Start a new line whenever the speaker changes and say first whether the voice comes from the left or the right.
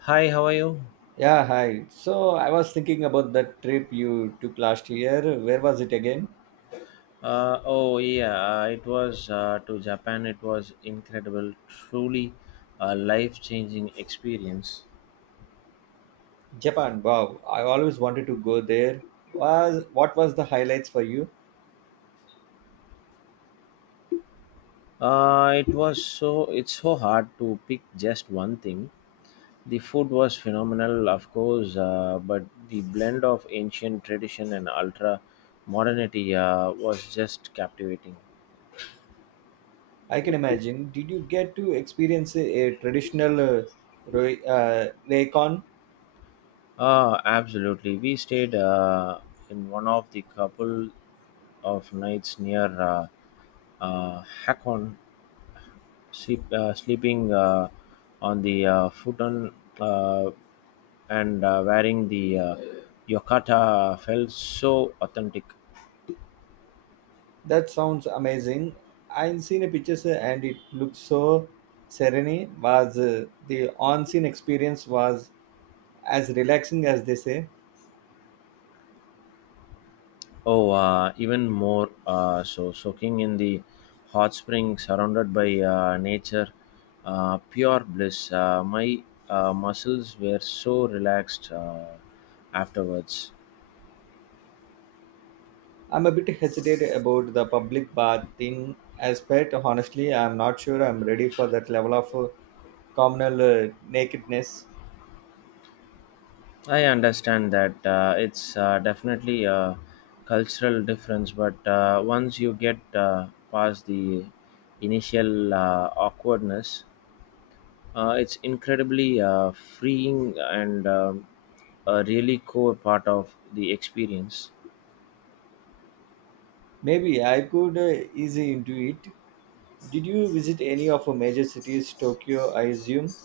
left: Hi, how are you?
right: Yeah, hi. So I was thinking about that trip you took last year. Where was it again?
left: Oh yeah, it was to Japan. It was incredible, truly a life-changing experience.
right: Japan. Wow. I always wanted to go there. Was what was the highlights for you?
left: It's so hard to pick just one thing. The food was phenomenal, of course, but the blend of ancient tradition and ultra modernity was just captivating.
right: I can imagine. Did you get to experience a traditional Raycon?
left: Absolutely. We stayed in one of the couple of nights near Hakon, sleeping on the futon uh, and wearing the yokata felt so authentic.
right: That sounds amazing. I've seen the pictures and it looks so serene. Was the on-scene experience was as relaxing as they say?
left: Oh, Even more so, soaking in the hot spring, surrounded by nature, pure bliss. My muscles were so relaxed afterwards.
right: I'm a bit hesitant about the public bath thing aspect. Honestly, I'm not sure I'm ready for that level of communal nakedness.
left: I understand that it's definitely a cultural difference, but once you get past the initial awkwardness, it's incredibly freeing and a really core part of the experience.
right: Maybe I could ease into it. Did you visit any of the major cities, Tokyo, I assume?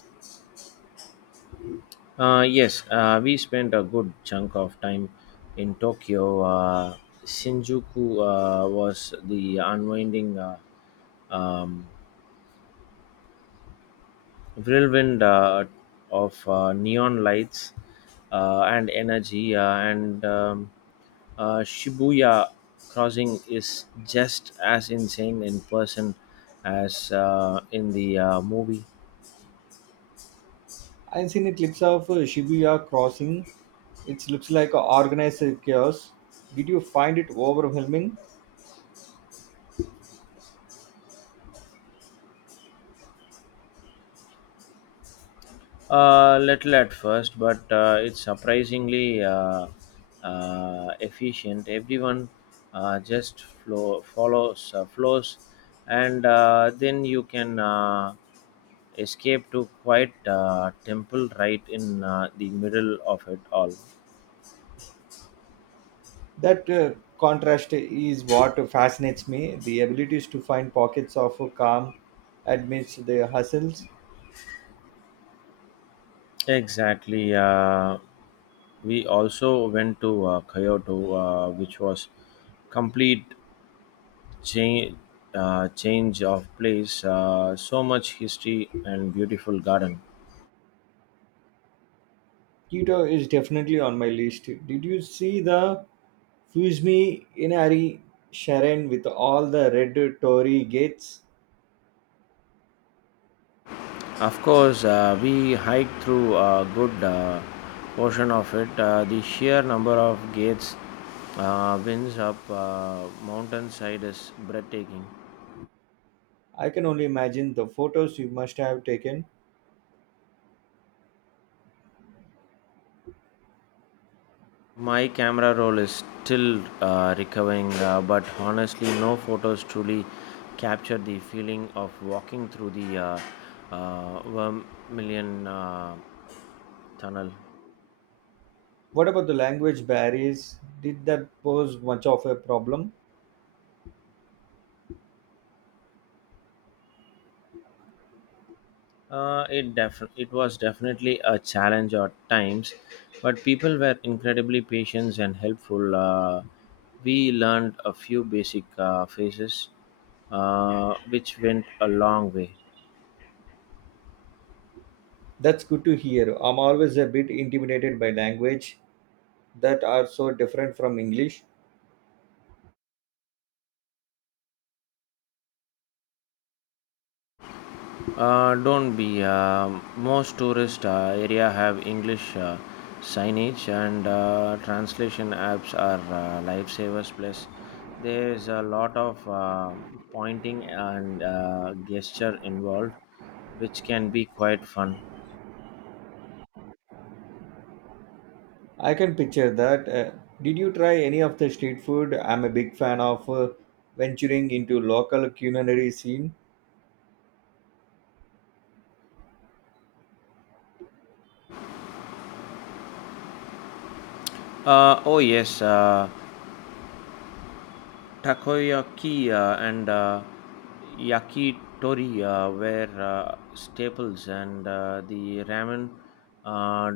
left: Yes, we spent a good chunk of time in Tokyo. Shinjuku was the unwinding, um, whirlwind of neon lights and energy, and Shibuya crossing is just as insane in person as in the movie.
right: I've seen clips of Shibuya crossing. It looks like a organized chaos. Did you find it overwhelming?
left: Little at first, but it's surprisingly efficient. Everyone follows, flows, and then you can. Escape to quiet temple right in the middle of it all.
right: That contrast is what fascinates me. The abilities to find pockets of calm amidst the hustles.
left: Exactly. We also went to Kyoto, which was complete change change of place. So much history and beautiful garden.
right: Keto is definitely on my list. Did you see the Fusmi Inari Sharon with all the red Tory gates?
left: Of course, we hiked through a good portion of it. The sheer number of gates, winds up mountainside is breathtaking.
right: I can only imagine the photos you must have taken.
left: My camera roll is still recovering, but honestly, no photos truly capture the feeling of walking through the Vermilion Tunnel.
right: What about the language barriers? Did that pose much of a problem?
left: It was definitely a challenge at times, but people were incredibly patient and helpful. We learned a few basic phrases, which went a long way.
right: That's good to hear. I'm always a bit intimidated by language that are so different from English.
left: Don't be. Most tourist area have English signage and translation apps are lifesavers. Plus, there is a lot of pointing and gesture involved, which can be quite fun.
right: I can picture that. Did you try any of the street food? I'm a big fan of venturing into local culinary scene.
left: Uh, oh yes. Uh, Takoyaki and yakitori were staples, and the ramen. Uh,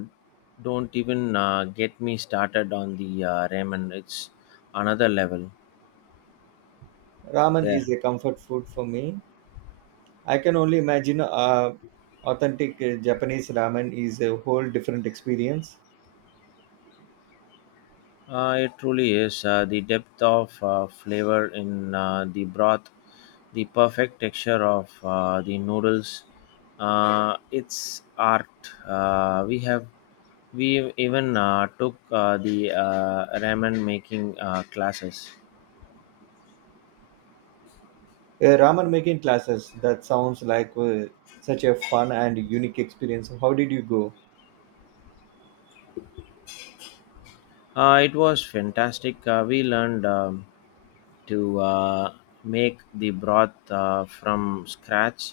left: don't even get me started on the ramen. It's another level
right: Ramen is
left: there.
right: a comfort food for me. I can only imagine authentic Japanese ramen is a whole different experience.
left: It truly is. The depth of flavor in the broth, the perfect texture of the noodles, it's art. We even took the ramen making classes.
right: Ramen making classes, that sounds like such a fun and unique experience. How did you go?
left: It was fantastic. We learned to make the broth from scratch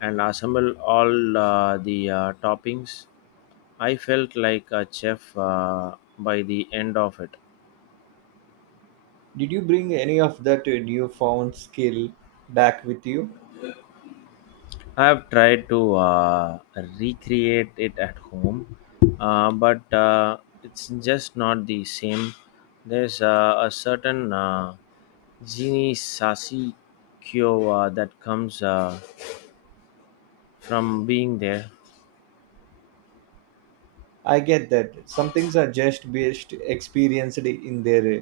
left: and assemble all the toppings. I felt like a chef by the end of it.
right: Did you bring any of that newfound skill back with you?
left: I've tried to recreate it at home, but it's just not the same. There's a certain genie sasi kyo that comes from being there.
right: I get that. Some things are just best experienced in their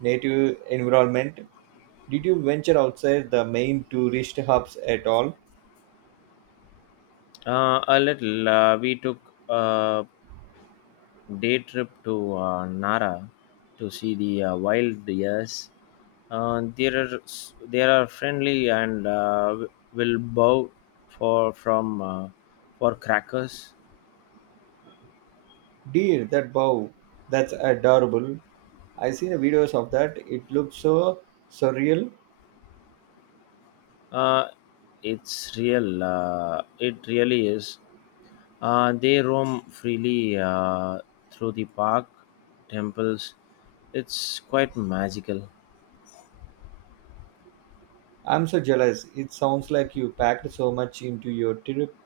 right: native environment. Did you venture outside the main tourist hubs at all?
left: A little, we took a day trip to Nara to see the wild deers. There are friendly and will bow for from uh, for crackers.
right: Dear, that bow, that's adorable. I seen the videos of that. It looks so surreal.
left: Uh, it's real. It really is. They roam freely through the park, temples. It's quite magical.
right: I'm so jealous. It sounds like you packed so much into your trip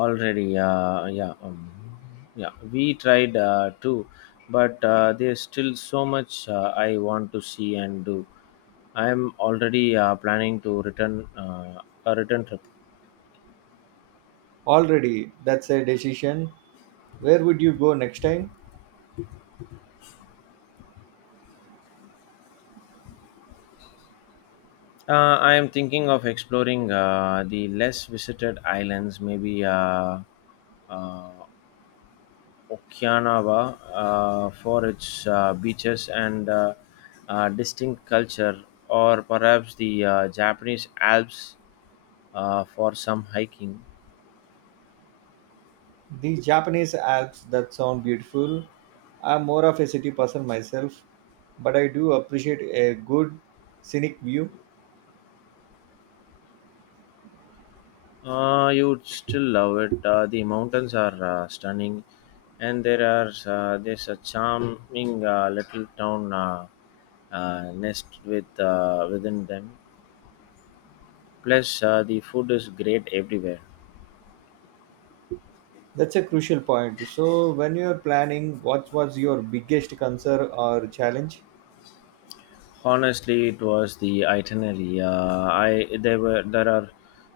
left: Already, yeah, we tried too, but there's still so much I want to see and do. I'm already planning to return, a return trip.
right: already. That's a decision. Where would you go next time?
left: I am thinking of exploring the less visited islands, maybe uh, Okinawa for its beaches and distinct culture, or perhaps the Japanese Alps for some hiking.
right: The Japanese Alps, that sound beautiful. I'm more of a city person myself, but I do appreciate a good scenic view.
left: You would still love it. The mountains are stunning, and there's a charming little town nest with within them. Plus, the food is great everywhere.
right: That's a crucial point. So, when you're planning, what was your biggest concern or challenge?
left: Honestly, it was the itinerary. I there were There are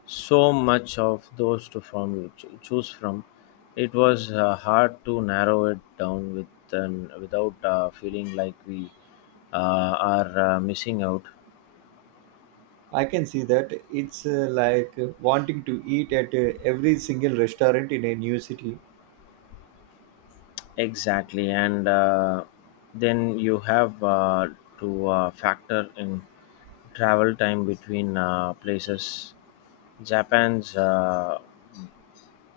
left: so much of those to choose from. It was hard to narrow it down with an, without feeling like we are missing out.
right: I can see that. It's like wanting to eat at every single restaurant in a new city.
left: Exactly, and then you have to factor in travel time between places. Japan's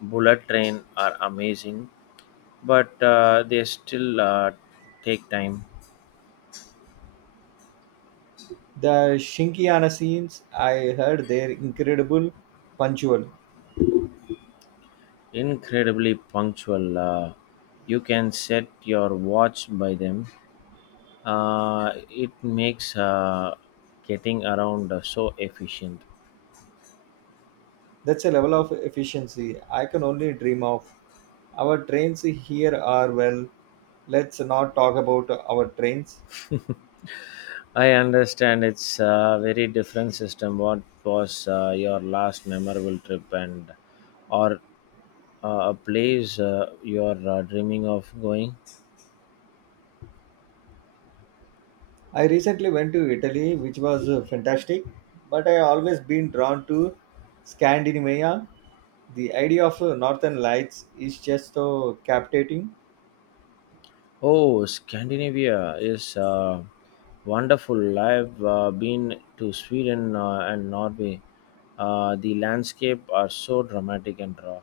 left: bullet train are amazing, but they still take time.
right: The Shinkiana scenes, I heard they're incredible, punctual.
left: Incredibly punctual. You can set your watch by them. It makes getting around so efficient.
right: That's a level of efficiency I can only dream of. Our trains here are, well, let's not talk about our trains.
left: I understand it's a very different system. What was your last memorable trip, and or a place you are dreaming of going?
right: I recently went to Italy, which was fantastic, but I always been drawn to Scandinavia. The idea of northern lights is just so captivating.
left: Oh, Scandinavia is wonderful. I've been to Sweden and Norway. The landscape are so dramatic and raw.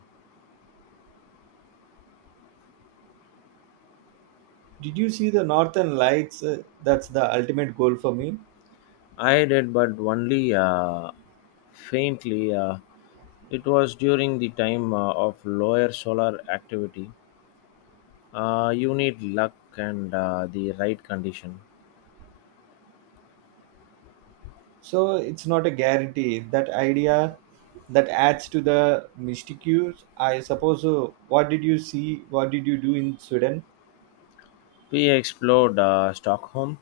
right: Did you see the northern lights? That's the ultimate goal for me.
left: I did, but only faintly. It was during the time of lower solar activity. You need luck and the right condition.
right: So it's not a guarantee. That idea, that adds to the mystique, I suppose. What did you see? What did you do in Sweden?
left: We explored Stockholm,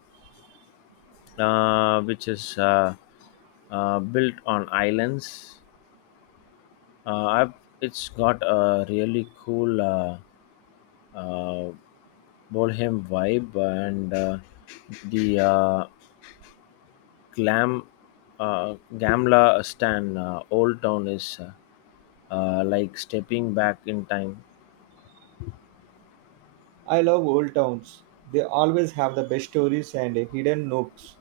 left: which is built on islands. Uh, I've, it's got a really cool uh, bohem vibe, and the glam Gamla Stan Old Town is like stepping back in time.
right: I love old towns. They always have the best stories and hidden nooks.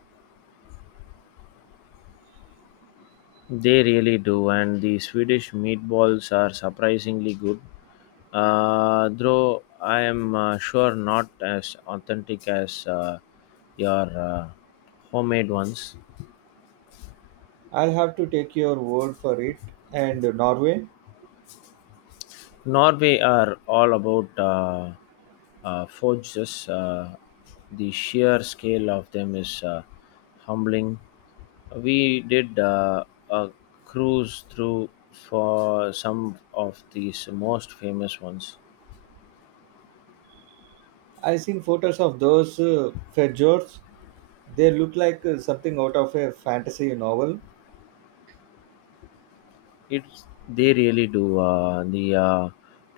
left: They really do, and the Swedish meatballs are surprisingly good. Though I am sure not as authentic as your homemade ones.
right: I'll have to take your word for it. And Norway?
left: Norway are all about forges. The sheer scale of them is humbling. We did a cruise through for some of these most famous ones.
right: I've seen photos of those fjords. They look like something out of a fantasy novel.
left: It's They really do. The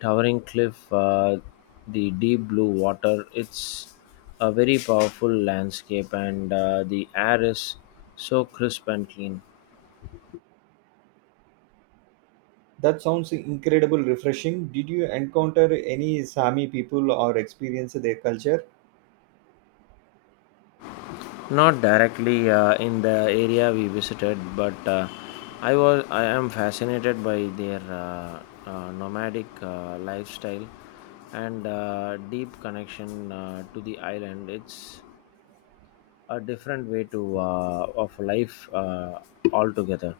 left: towering cliff, the deep blue water. It's a very powerful landscape, and the air is so crisp and clean.
right: That sounds incredible, refreshing. Did you encounter any Sami people or experience their culture?
left: Not directly in the area we visited, but I am fascinated by their nomadic lifestyle and deep connection to the island. It's a different way to of life altogether.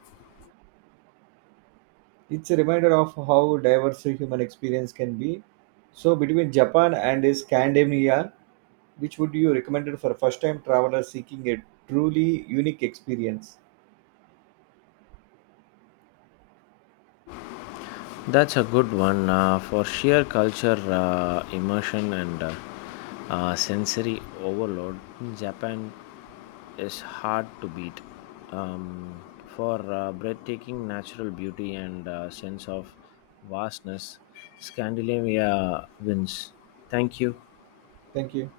right: It's a reminder of how diverse human experience can be. So, between Japan and Scandinavia, which would you recommend for first-time travelers seeking a truly unique experience?
left: That's a good one. For sheer culture immersion and sensory overload, Japan is hard to beat. um, for breathtaking natural beauty and sense of vastness, Scandinavia wins. Thank you.
right: Thank you.